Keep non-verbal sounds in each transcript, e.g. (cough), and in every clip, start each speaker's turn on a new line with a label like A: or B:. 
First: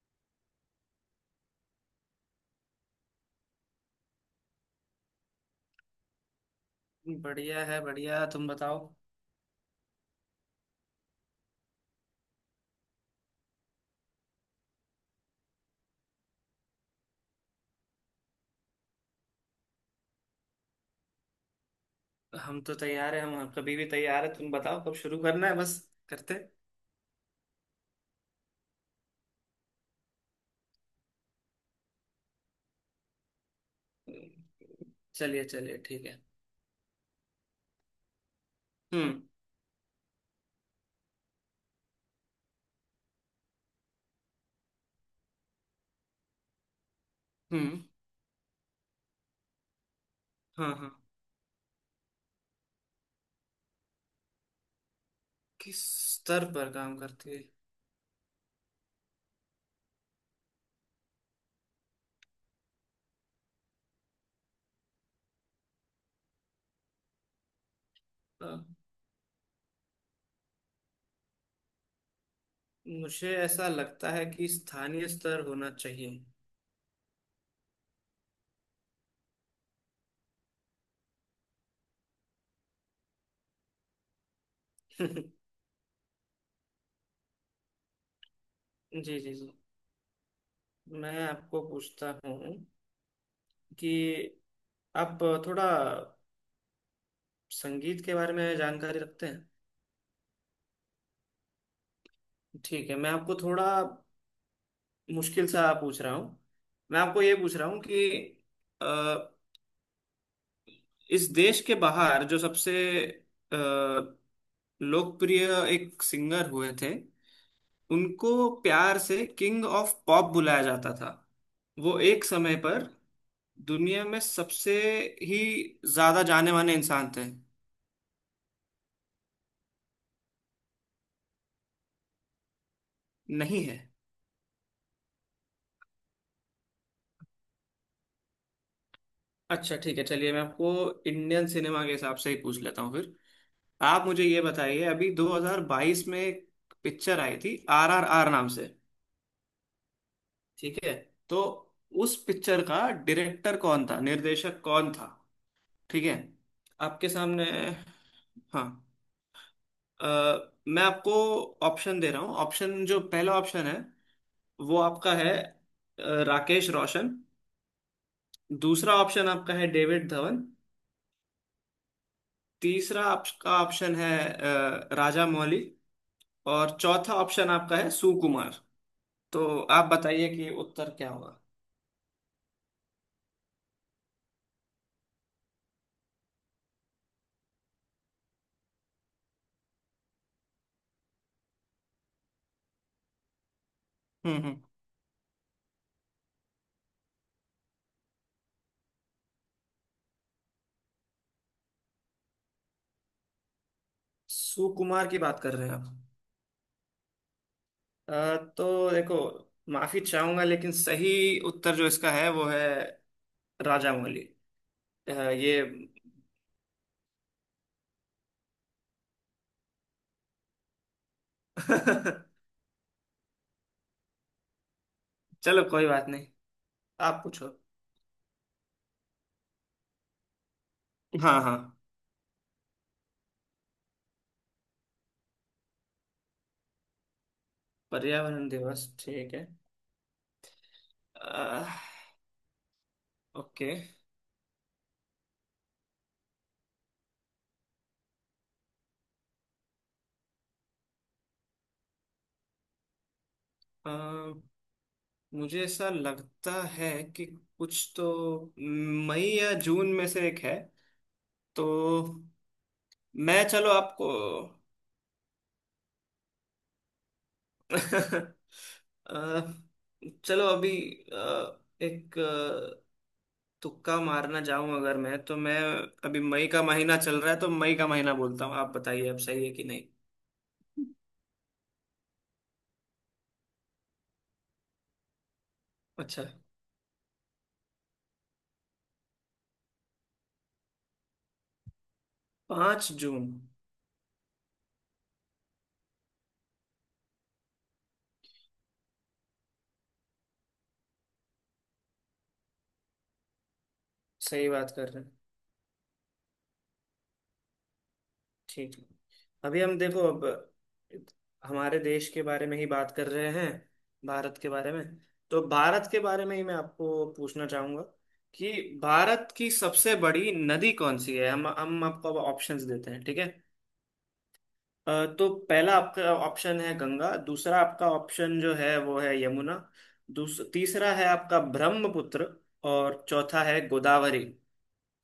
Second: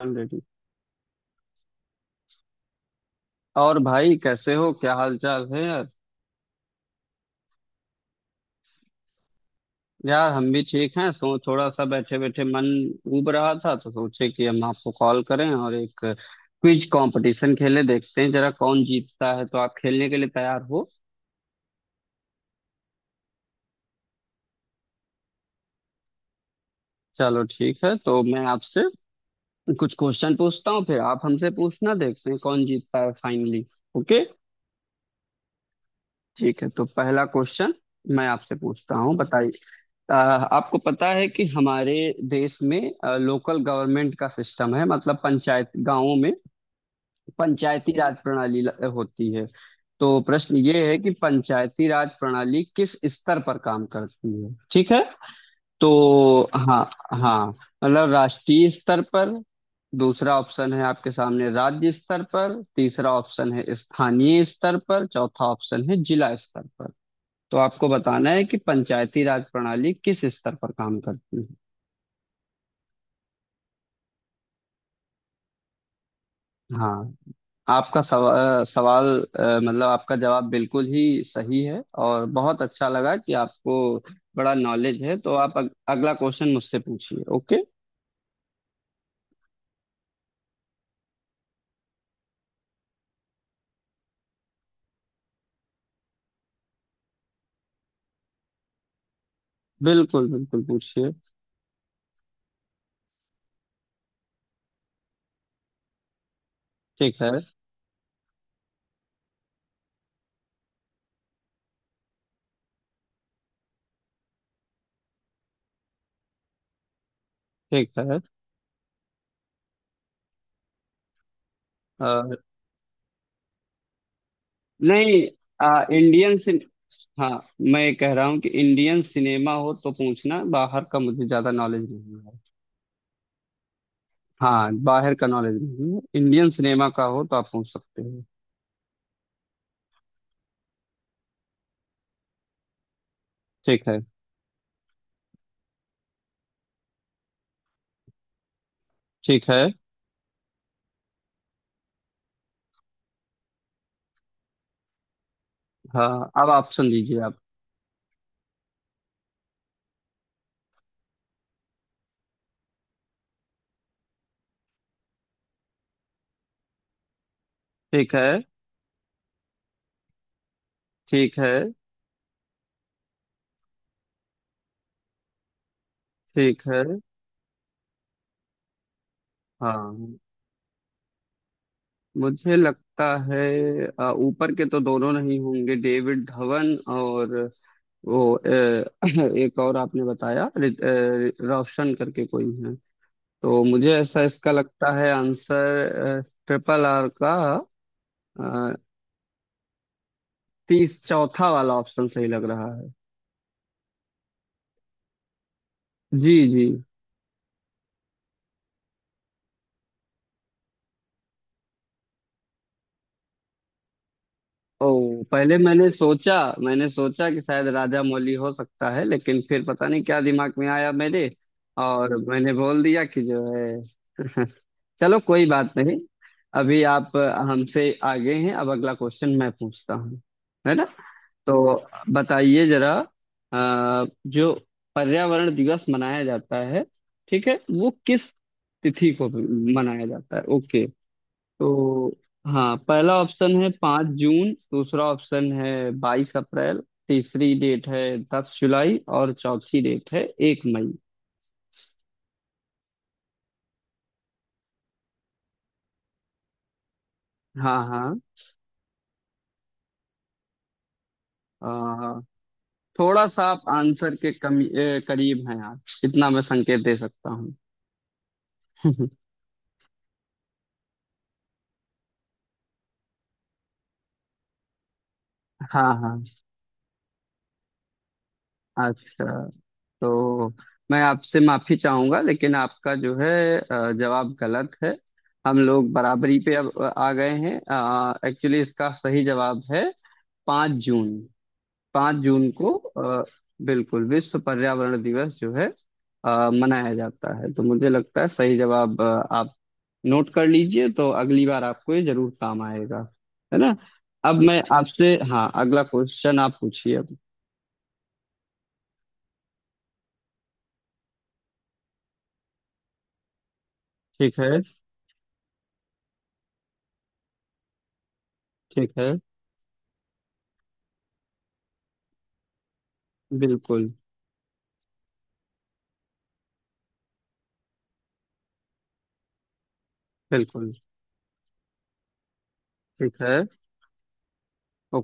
A: Already. और भाई कैसे हो, क्या हाल चाल है यार?
B: बढ़िया है, बढ़िया। तुम बताओ।
A: यार हम भी ठीक हैं। सो थोड़ा सा बैठे बैठे मन उब रहा था तो सोचे कि हम आपको कॉल करें और एक क्विज कंपटीशन खेले, देखते हैं जरा कौन जीतता है। तो आप खेलने के लिए तैयार हो?
B: हम तो तैयार है। हम कभी भी तैयार है। तुम बताओ कब शुरू करना है बस करते।
A: चलो ठीक है, तो मैं आपसे कुछ क्वेश्चन पूछता हूँ, फिर आप हमसे पूछना, देखते हैं कौन जीतता है फाइनली। ओके।
B: चलिए, चलिए, ठीक है।
A: ठीक है तो पहला क्वेश्चन मैं आपसे पूछता हूँ,
B: हम्म।
A: बताइए। आपको पता है कि हमारे देश में लोकल गवर्नमेंट का सिस्टम है, मतलब पंचायत, गांवों में
B: हम्म।
A: पंचायती राज प्रणाली होती है। तो प्रश्न
B: हाँ,
A: ये
B: हाँ।
A: है कि पंचायती राज प्रणाली किस स्तर पर काम करती है। ठीक है
B: किस
A: तो
B: स्तर पर
A: हाँ
B: काम करती है?
A: हाँ, मतलब राष्ट्रीय स्तर पर, दूसरा ऑप्शन है आपके सामने राज्य स्तर पर, तीसरा ऑप्शन है स्थानीय स्तर पर, चौथा ऑप्शन है जिला स्तर पर। तो आपको बताना है
B: अ,
A: कि पंचायती राज प्रणाली किस स्तर पर काम करती है।
B: मुझे ऐसा लगता है कि स्थानीय स्तर होना चाहिए।
A: हाँ। आपका सवाल, मतलब आपका जवाब बिल्कुल ही सही है, और बहुत अच्छा लगा कि आपको बड़ा नॉलेज है। तो
B: (laughs)
A: आप अगला क्वेश्चन मुझसे पूछिए। ओके।
B: जी, जी, जी। मैं आपको पूछता हूँ कि आप थोड़ा संगीत के बारे में जानकारी रखते हैं?
A: बिल्कुल बिल्कुल पूछिए।
B: ठीक है। मैं आपको थोड़ा मुश्किल सा पूछ रहा हूँ। मैं
A: ठीक
B: आपको
A: है।
B: ये पूछ रहा हूँ कि अ, इस देश के बाहर जो सबसे अ, लोकप्रिय एक सिंगर हुए थे।
A: ठीक है।
B: उनको प्यार से किंग ऑफ पॉप बुलाया जाता था। वो एक
A: अ,
B: समय पर दुनिया में सबसे
A: नहीं,
B: ही ज्यादा
A: इंडियन
B: जाने
A: सिन,
B: माने इंसान थे।
A: हाँ, मैं कह रहा हूँ कि इंडियन सिनेमा हो तो पूछना, बाहर का मुझे ज्यादा नॉलेज नहीं है।
B: नहीं है।
A: हाँ, बाहर का नॉलेज नहीं है, इंडियन सिनेमा का हो तो आप पूछ सकते हो।
B: अच्छा, ठीक है। चलिए, मैं आपको इंडियन सिनेमा के हिसाब से ही पूछ लेता हूँ फिर।
A: ठीक है।
B: आप मुझे ये बताइए, अभी 2022 में एक पिक्चर आई थी आरआरआर नाम से।
A: ठीक है।
B: ठीक है। तो उस पिक्चर का डायरेक्टर कौन था, निर्देशक कौन था? ठीक है।
A: हाँ अब ऑप्शन
B: आपके
A: दीजिए आप।
B: सामने। हाँ। अ, मैं आपको ऑप्शन दे रहा हूँ। ऑप्शन, जो पहला ऑप्शन है वो आपका है, राकेश रोशन।
A: ठीक है।
B: दूसरा ऑप्शन आपका है डेविड धवन।
A: ठीक है।
B: तीसरा आपका ऑप्शन है राजा मौली।
A: ठीक
B: और
A: है।
B: चौथा ऑप्शन आपका है सुकुमार। तो आप
A: हाँ।
B: बताइए कि उत्तर क्या होगा।
A: मुझे लगता है ऊपर के तो दोनों नहीं होंगे, डेविड धवन और वो (clears throat) एक और आपने बताया रोशन करके कोई है, तो मुझे ऐसा
B: हम्म।
A: इसका
B: हम्म।
A: लगता है आंसर ट्रिपल आर का, तीस, चौथा वाला ऑप्शन सही लग रहा है।
B: सुकुमार की बात कर रहे हैं आप?
A: जी जी।
B: तो देखो, माफी चाहूंगा लेकिन सही उत्तर जो इसका है वो है राजामौली।
A: ओ
B: ये
A: पहले मैंने सोचा, मैंने सोचा कि शायद राजा मौली हो सकता है, लेकिन फिर पता नहीं क्या दिमाग में आया मेरे, और
B: (laughs)
A: मैंने बोल दिया कि जो है (laughs) चलो कोई
B: चलो
A: बात
B: कोई
A: नहीं।
B: बात नहीं।
A: अभी आप
B: आप पूछो।
A: हमसे आगे हैं, अब अगला क्वेश्चन मैं पूछता हूँ, है ना?
B: हाँ, हाँ।
A: तो बताइए जरा, जो पर्यावरण दिवस मनाया जाता है, ठीक है, वो किस
B: पर्यावरण दिवस,
A: तिथि को
B: ठीक है।
A: मनाया जाता है। ओके।
B: अ,
A: तो हाँ, पहला ऑप्शन
B: ओके।
A: है पाँच जून, दूसरा ऑप्शन है बाईस अप्रैल, तीसरी डेट है दस जुलाई, और चौथी डेट है एक मई।
B: अ, मुझे ऐसा लगता है कि
A: हाँ
B: कुछ तो
A: हाँ।
B: मई या जून में से एक है। तो
A: आ, थोड़ा
B: मैं,
A: सा आप
B: चलो, आपको
A: आंसर के करीब हैं आप, इतना मैं संकेत दे सकता हूँ।
B: (laughs) अ,
A: (laughs)
B: चलो, अभी एक तुक्का मारना चाहूं अगर मैं तो मैं
A: हाँ
B: अभी
A: हाँ।
B: मई का महीना चल रहा है तो मई का महीना बोलता हूँ। आप बताइए अब
A: अच्छा
B: सही है कि नहीं।
A: तो मैं आपसे माफी चाहूंगा, लेकिन आपका जो है जवाब गलत है। हम लोग
B: अच्छा।
A: बराबरी पे अब आ गए हैं। एक्चुअली इसका सही जवाब है पाँच जून। पाँच जून को
B: पांच जून
A: बिल्कुल विश्व पर्यावरण दिवस जो है मनाया जाता है। तो मुझे लगता है सही जवाब, आप नोट कर लीजिए तो अगली बार आपको ये जरूर काम आएगा, है ना? अब
B: सही
A: मैं
B: बात कर रहे।
A: आपसे हाँ, अगला क्वेश्चन आप पूछिए अब।
B: ठीक है। अभी हम देखो, अब हमारे देश के बारे में ही बात कर रहे हैं,
A: ठीक
B: भारत के
A: है।
B: बारे में। तो भारत के बारे में ही मैं आपको पूछना चाहूंगा कि
A: ठीक है।
B: भारत की सबसे बड़ी नदी कौन सी है। हम आपको अब ऑप्शंस देते हैं, ठीक है।
A: बिल्कुल।
B: तो पहला आपका ऑप्शन है गंगा, दूसरा आपका ऑप्शन जो है वो है यमुना,
A: बिल्कुल।
B: तीसरा है आपका ब्रह्मपुत्र, और
A: ठीक है।
B: चौथा है गोदावरी।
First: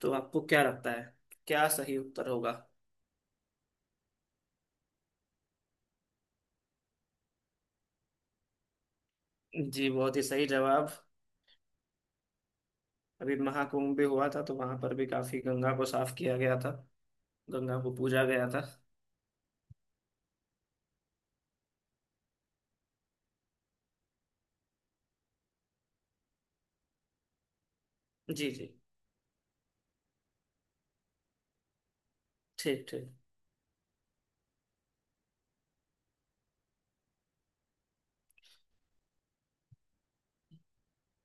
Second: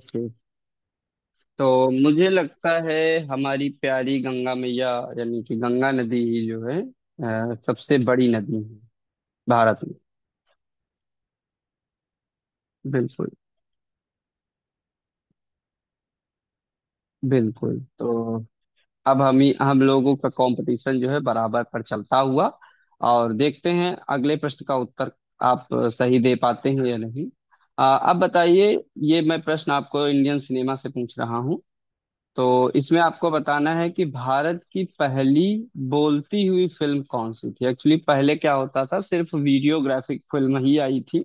B: तो आपको क्या लगता है, क्या
A: तो
B: सही
A: मुझे
B: उत्तर होगा?
A: लगता है हमारी प्यारी गंगा मैया, यानी कि गंगा नदी ही जो है सबसे बड़ी नदी है भारत
B: जी,
A: में।
B: बहुत ही सही जवाब।
A: बिल्कुल।
B: अभी महाकुंभ भी हुआ था तो वहां पर भी काफी गंगा को साफ किया गया था।
A: बिल्कुल।
B: गंगा को पूजा
A: तो
B: गया था।
A: अब हम लोगों का कंपटीशन जो है बराबर पर चलता हुआ, और देखते हैं अगले प्रश्न का उत्तर आप सही दे पाते हैं या नहीं। अब
B: जी, जी।
A: बताइए, ये मैं प्रश्न आपको इंडियन सिनेमा से पूछ रहा हूँ। तो
B: ठीक
A: इसमें
B: ठीक।
A: आपको बताना है कि भारत की पहली बोलती हुई फिल्म कौन सी थी। एक्चुअली पहले क्या होता था, सिर्फ वीडियोग्राफिक फिल्म ही आई थी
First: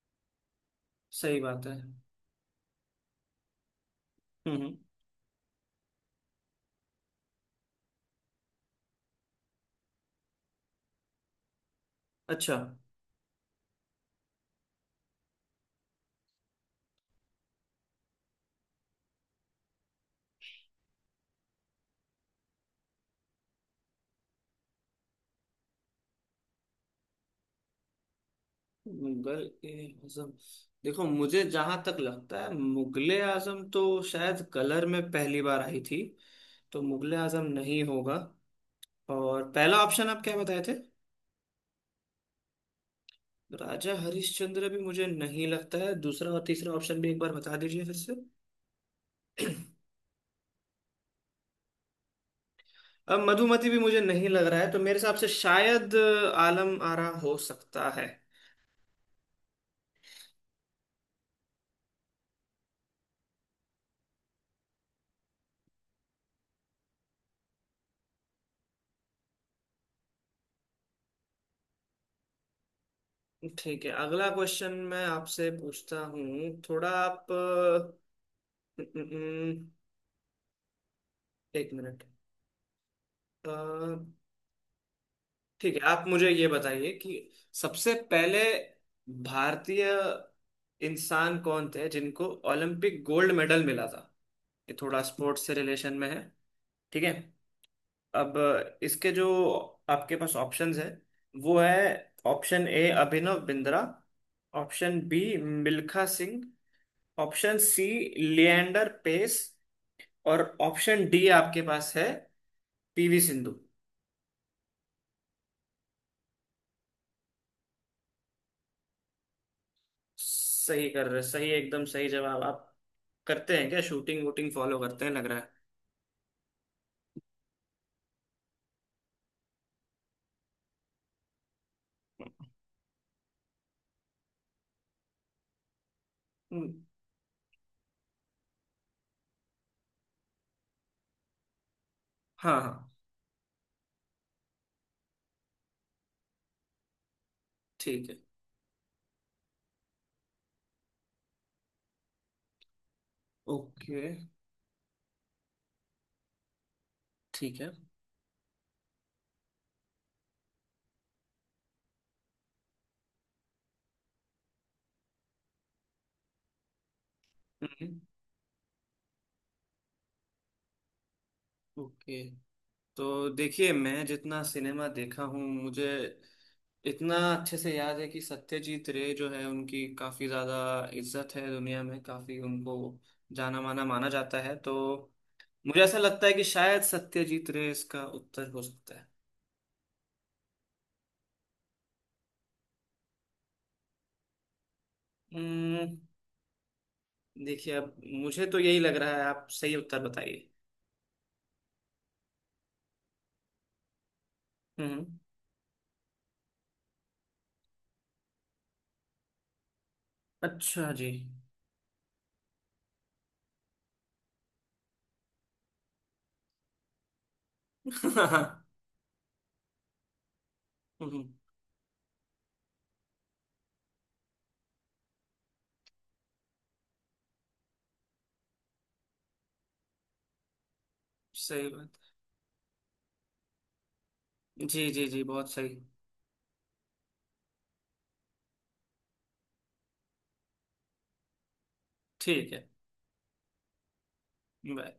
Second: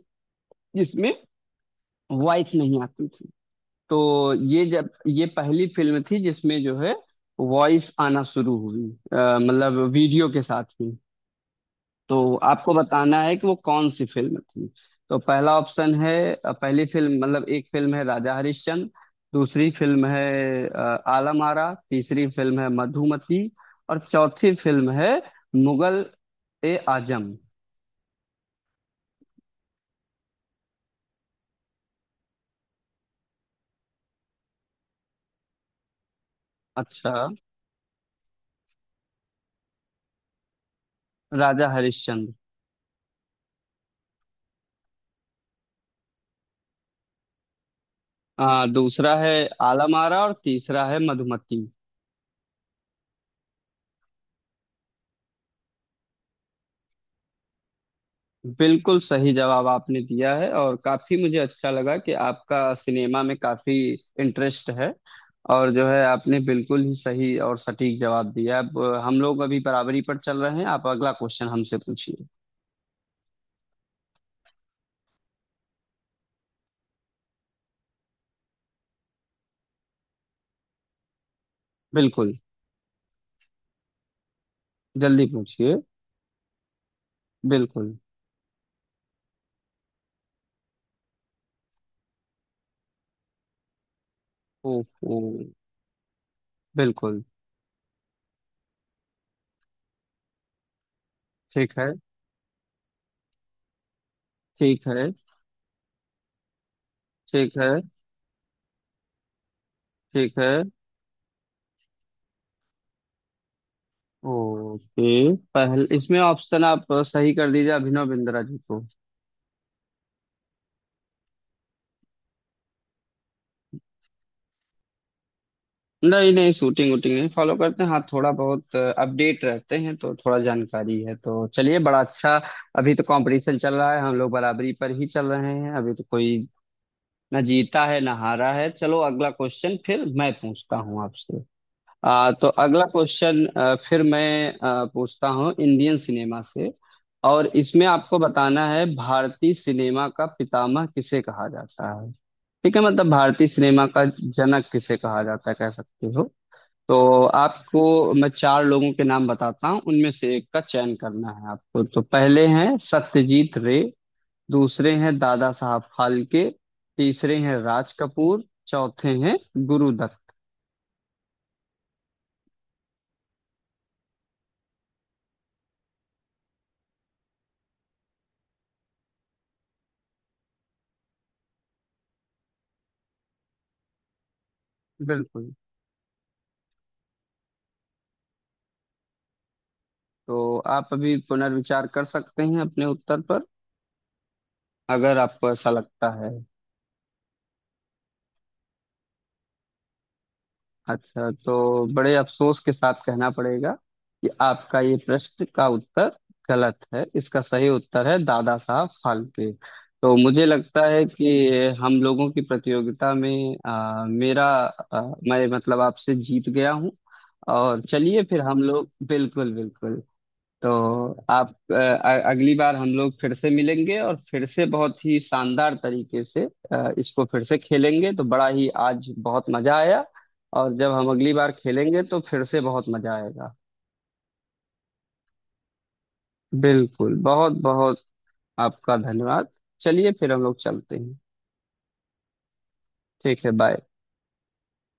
A: जिसमें
B: सही बात है।
A: वॉइस नहीं आती थी। तो
B: हम्म।
A: ये
B: हम्म।
A: जब ये पहली फिल्म थी जिसमें जो है वॉइस आना शुरू हुई, मतलब वीडियो के साथ ही। तो
B: अच्छा,
A: आपको बताना है कि वो कौन सी फिल्म थी। तो पहला ऑप्शन है पहली फिल्म मतलब एक फिल्म है राजा हरिश्चंद्र, दूसरी फिल्म है अ, आलम आरा, तीसरी फिल्म है मधुमती, और चौथी फिल्म है मुगल ए आजम।
B: मुगल ए आजम। देखो, मुझे जहां तक लगता है मुगले आजम तो शायद कलर में पहली बार आई थी, तो
A: अच्छा।
B: मुगले आजम नहीं होगा। और पहला ऑप्शन आप क्या बताए थे?
A: राजा हरिश्चंद्र।
B: राजा हरिश्चंद्र भी मुझे नहीं लगता है। दूसरा और तीसरा ऑप्शन भी एक बार बता दीजिए फिर से।
A: हाँ, दूसरा है आलम आरा और तीसरा है मधुमती।
B: अब मधुमति भी मुझे नहीं लग रहा है तो मेरे हिसाब से शायद आलम आरा हो सकता है।
A: बिल्कुल सही जवाब आपने दिया है, और काफी मुझे अच्छा लगा कि आपका सिनेमा में काफी इंटरेस्ट है, और जो है आपने बिल्कुल ही सही और सटीक जवाब दिया। अब हम लोग अभी बराबरी पर चल रहे हैं, आप अगला क्वेश्चन हमसे पूछिए।
B: ठीक है। अगला क्वेश्चन मैं आपसे पूछता हूँ। थोड़ा आप, न- न- न- एक मिनट।
A: बिल्कुल।
B: अ,
A: जल्दी
B: ठीक
A: पूछिए।
B: है। आप मुझे ये बताइए कि
A: बिल्कुल।
B: सबसे पहले भारतीय इंसान कौन थे जिनको ओलंपिक गोल्ड मेडल मिला था। ये थोड़ा
A: ओहो।
B: स्पोर्ट्स से रिलेशन में है। ठीक है।
A: बिल्कुल।
B: अब इसके जो आपके पास ऑप्शंस है वो
A: ठीक है।
B: है: ऑप्शन ए, अभिनव बिंद्रा।
A: ठीक
B: ऑप्शन
A: है।
B: बी, मिल्खा सिंह।
A: ठीक
B: ऑप्शन
A: है।
B: सी, लिएंडर पेस।
A: ठीक
B: और
A: है।
B: ऑप्शन डी आपके पास है, पीवी सिंधु।
A: ओके, पहले इसमें ऑप्शन आप सही कर दीजिए, अभिनव बिंद्रा जी को।
B: सही कर रहे, सही, एकदम सही जवाब। आप करते हैं क्या शूटिंग वूटिंग फॉलो करते हैं, लग रहा है।
A: नहीं नहीं, शूटिंग वूटिंग नहीं फॉलो करते हैं। हाँ थोड़ा बहुत अपडेट रहते हैं तो थोड़ा जानकारी है। तो चलिए, बड़ा अच्छा, अभी तो कंपटीशन चल रहा है, हम लोग बराबरी पर ही चल रहे हैं, अभी तो कोई
B: हम्म।
A: ना जीता है ना हारा है। चलो अगला क्वेश्चन फिर मैं पूछता हूँ आपसे। तो
B: हाँ,
A: अगला
B: हाँ।
A: क्वेश्चन फिर मैं पूछता हूँ इंडियन सिनेमा से, और इसमें
B: ठीक
A: आपको
B: है।
A: बताना है भारतीय सिनेमा का पितामह किसे कहा जाता है। ठीक है, मतलब भारतीय सिनेमा
B: ओके।
A: का जनक किसे कहा जाता है, कह सकते हो। तो
B: ठीक है।
A: आपको मैं चार लोगों के नाम बताता हूँ, उनमें से एक का चयन करना है आपको। तो पहले हैं सत्यजीत रे, दूसरे हैं दादा साहब फाल्के, तीसरे हैं राज
B: हम्म।
A: कपूर, चौथे हैं गुरुदत्त।
B: ओके। तो देखिए, मैं जितना सिनेमा देखा हूँ मुझे इतना अच्छे से याद है कि सत्यजीत रे जो है उनकी काफी ज्यादा इज्जत है दुनिया में, काफी उनको जाना माना माना जाता है, तो
A: बिल्कुल।
B: मुझे ऐसा लगता है कि शायद सत्यजीत रे इसका उत्तर हो सकता है।
A: तो आप अभी पुनर्विचार कर सकते हैं अपने उत्तर पर, अगर आपको ऐसा
B: हम्म।
A: लगता है।
B: देखिए, अब मुझे तो यही लग रहा है। आप सही उत्तर बताइए।
A: अच्छा, तो बड़े अफसोस के साथ कहना पड़ेगा कि आपका ये
B: हम्म।
A: प्रश्न का उत्तर गलत है। इसका सही उत्तर है दादा साहब फाल्के। तो मुझे लगता
B: अच्छा
A: है
B: जी।
A: कि हम लोगों की प्रतियोगिता में आ, मैं मतलब आपसे जीत गया हूँ। और
B: (laughs)
A: चलिए फिर
B: हम्म।
A: हम लोग, बिल्कुल बिल्कुल। तो आप अगली बार हम लोग फिर से मिलेंगे और फिर से बहुत ही शानदार तरीके से इसको फिर से खेलेंगे। तो बड़ा ही आज बहुत मजा आया, और जब हम अगली बार
B: सही बात।
A: खेलेंगे तो फिर से बहुत मजा आएगा।
B: जी, जी, जी। बहुत सही।
A: बिल्कुल। बहुत बहुत आपका धन्यवाद। चलिए फिर हम लोग चलते हैं।
B: ठीक है।
A: ठीक है, बाय।
B: बाय।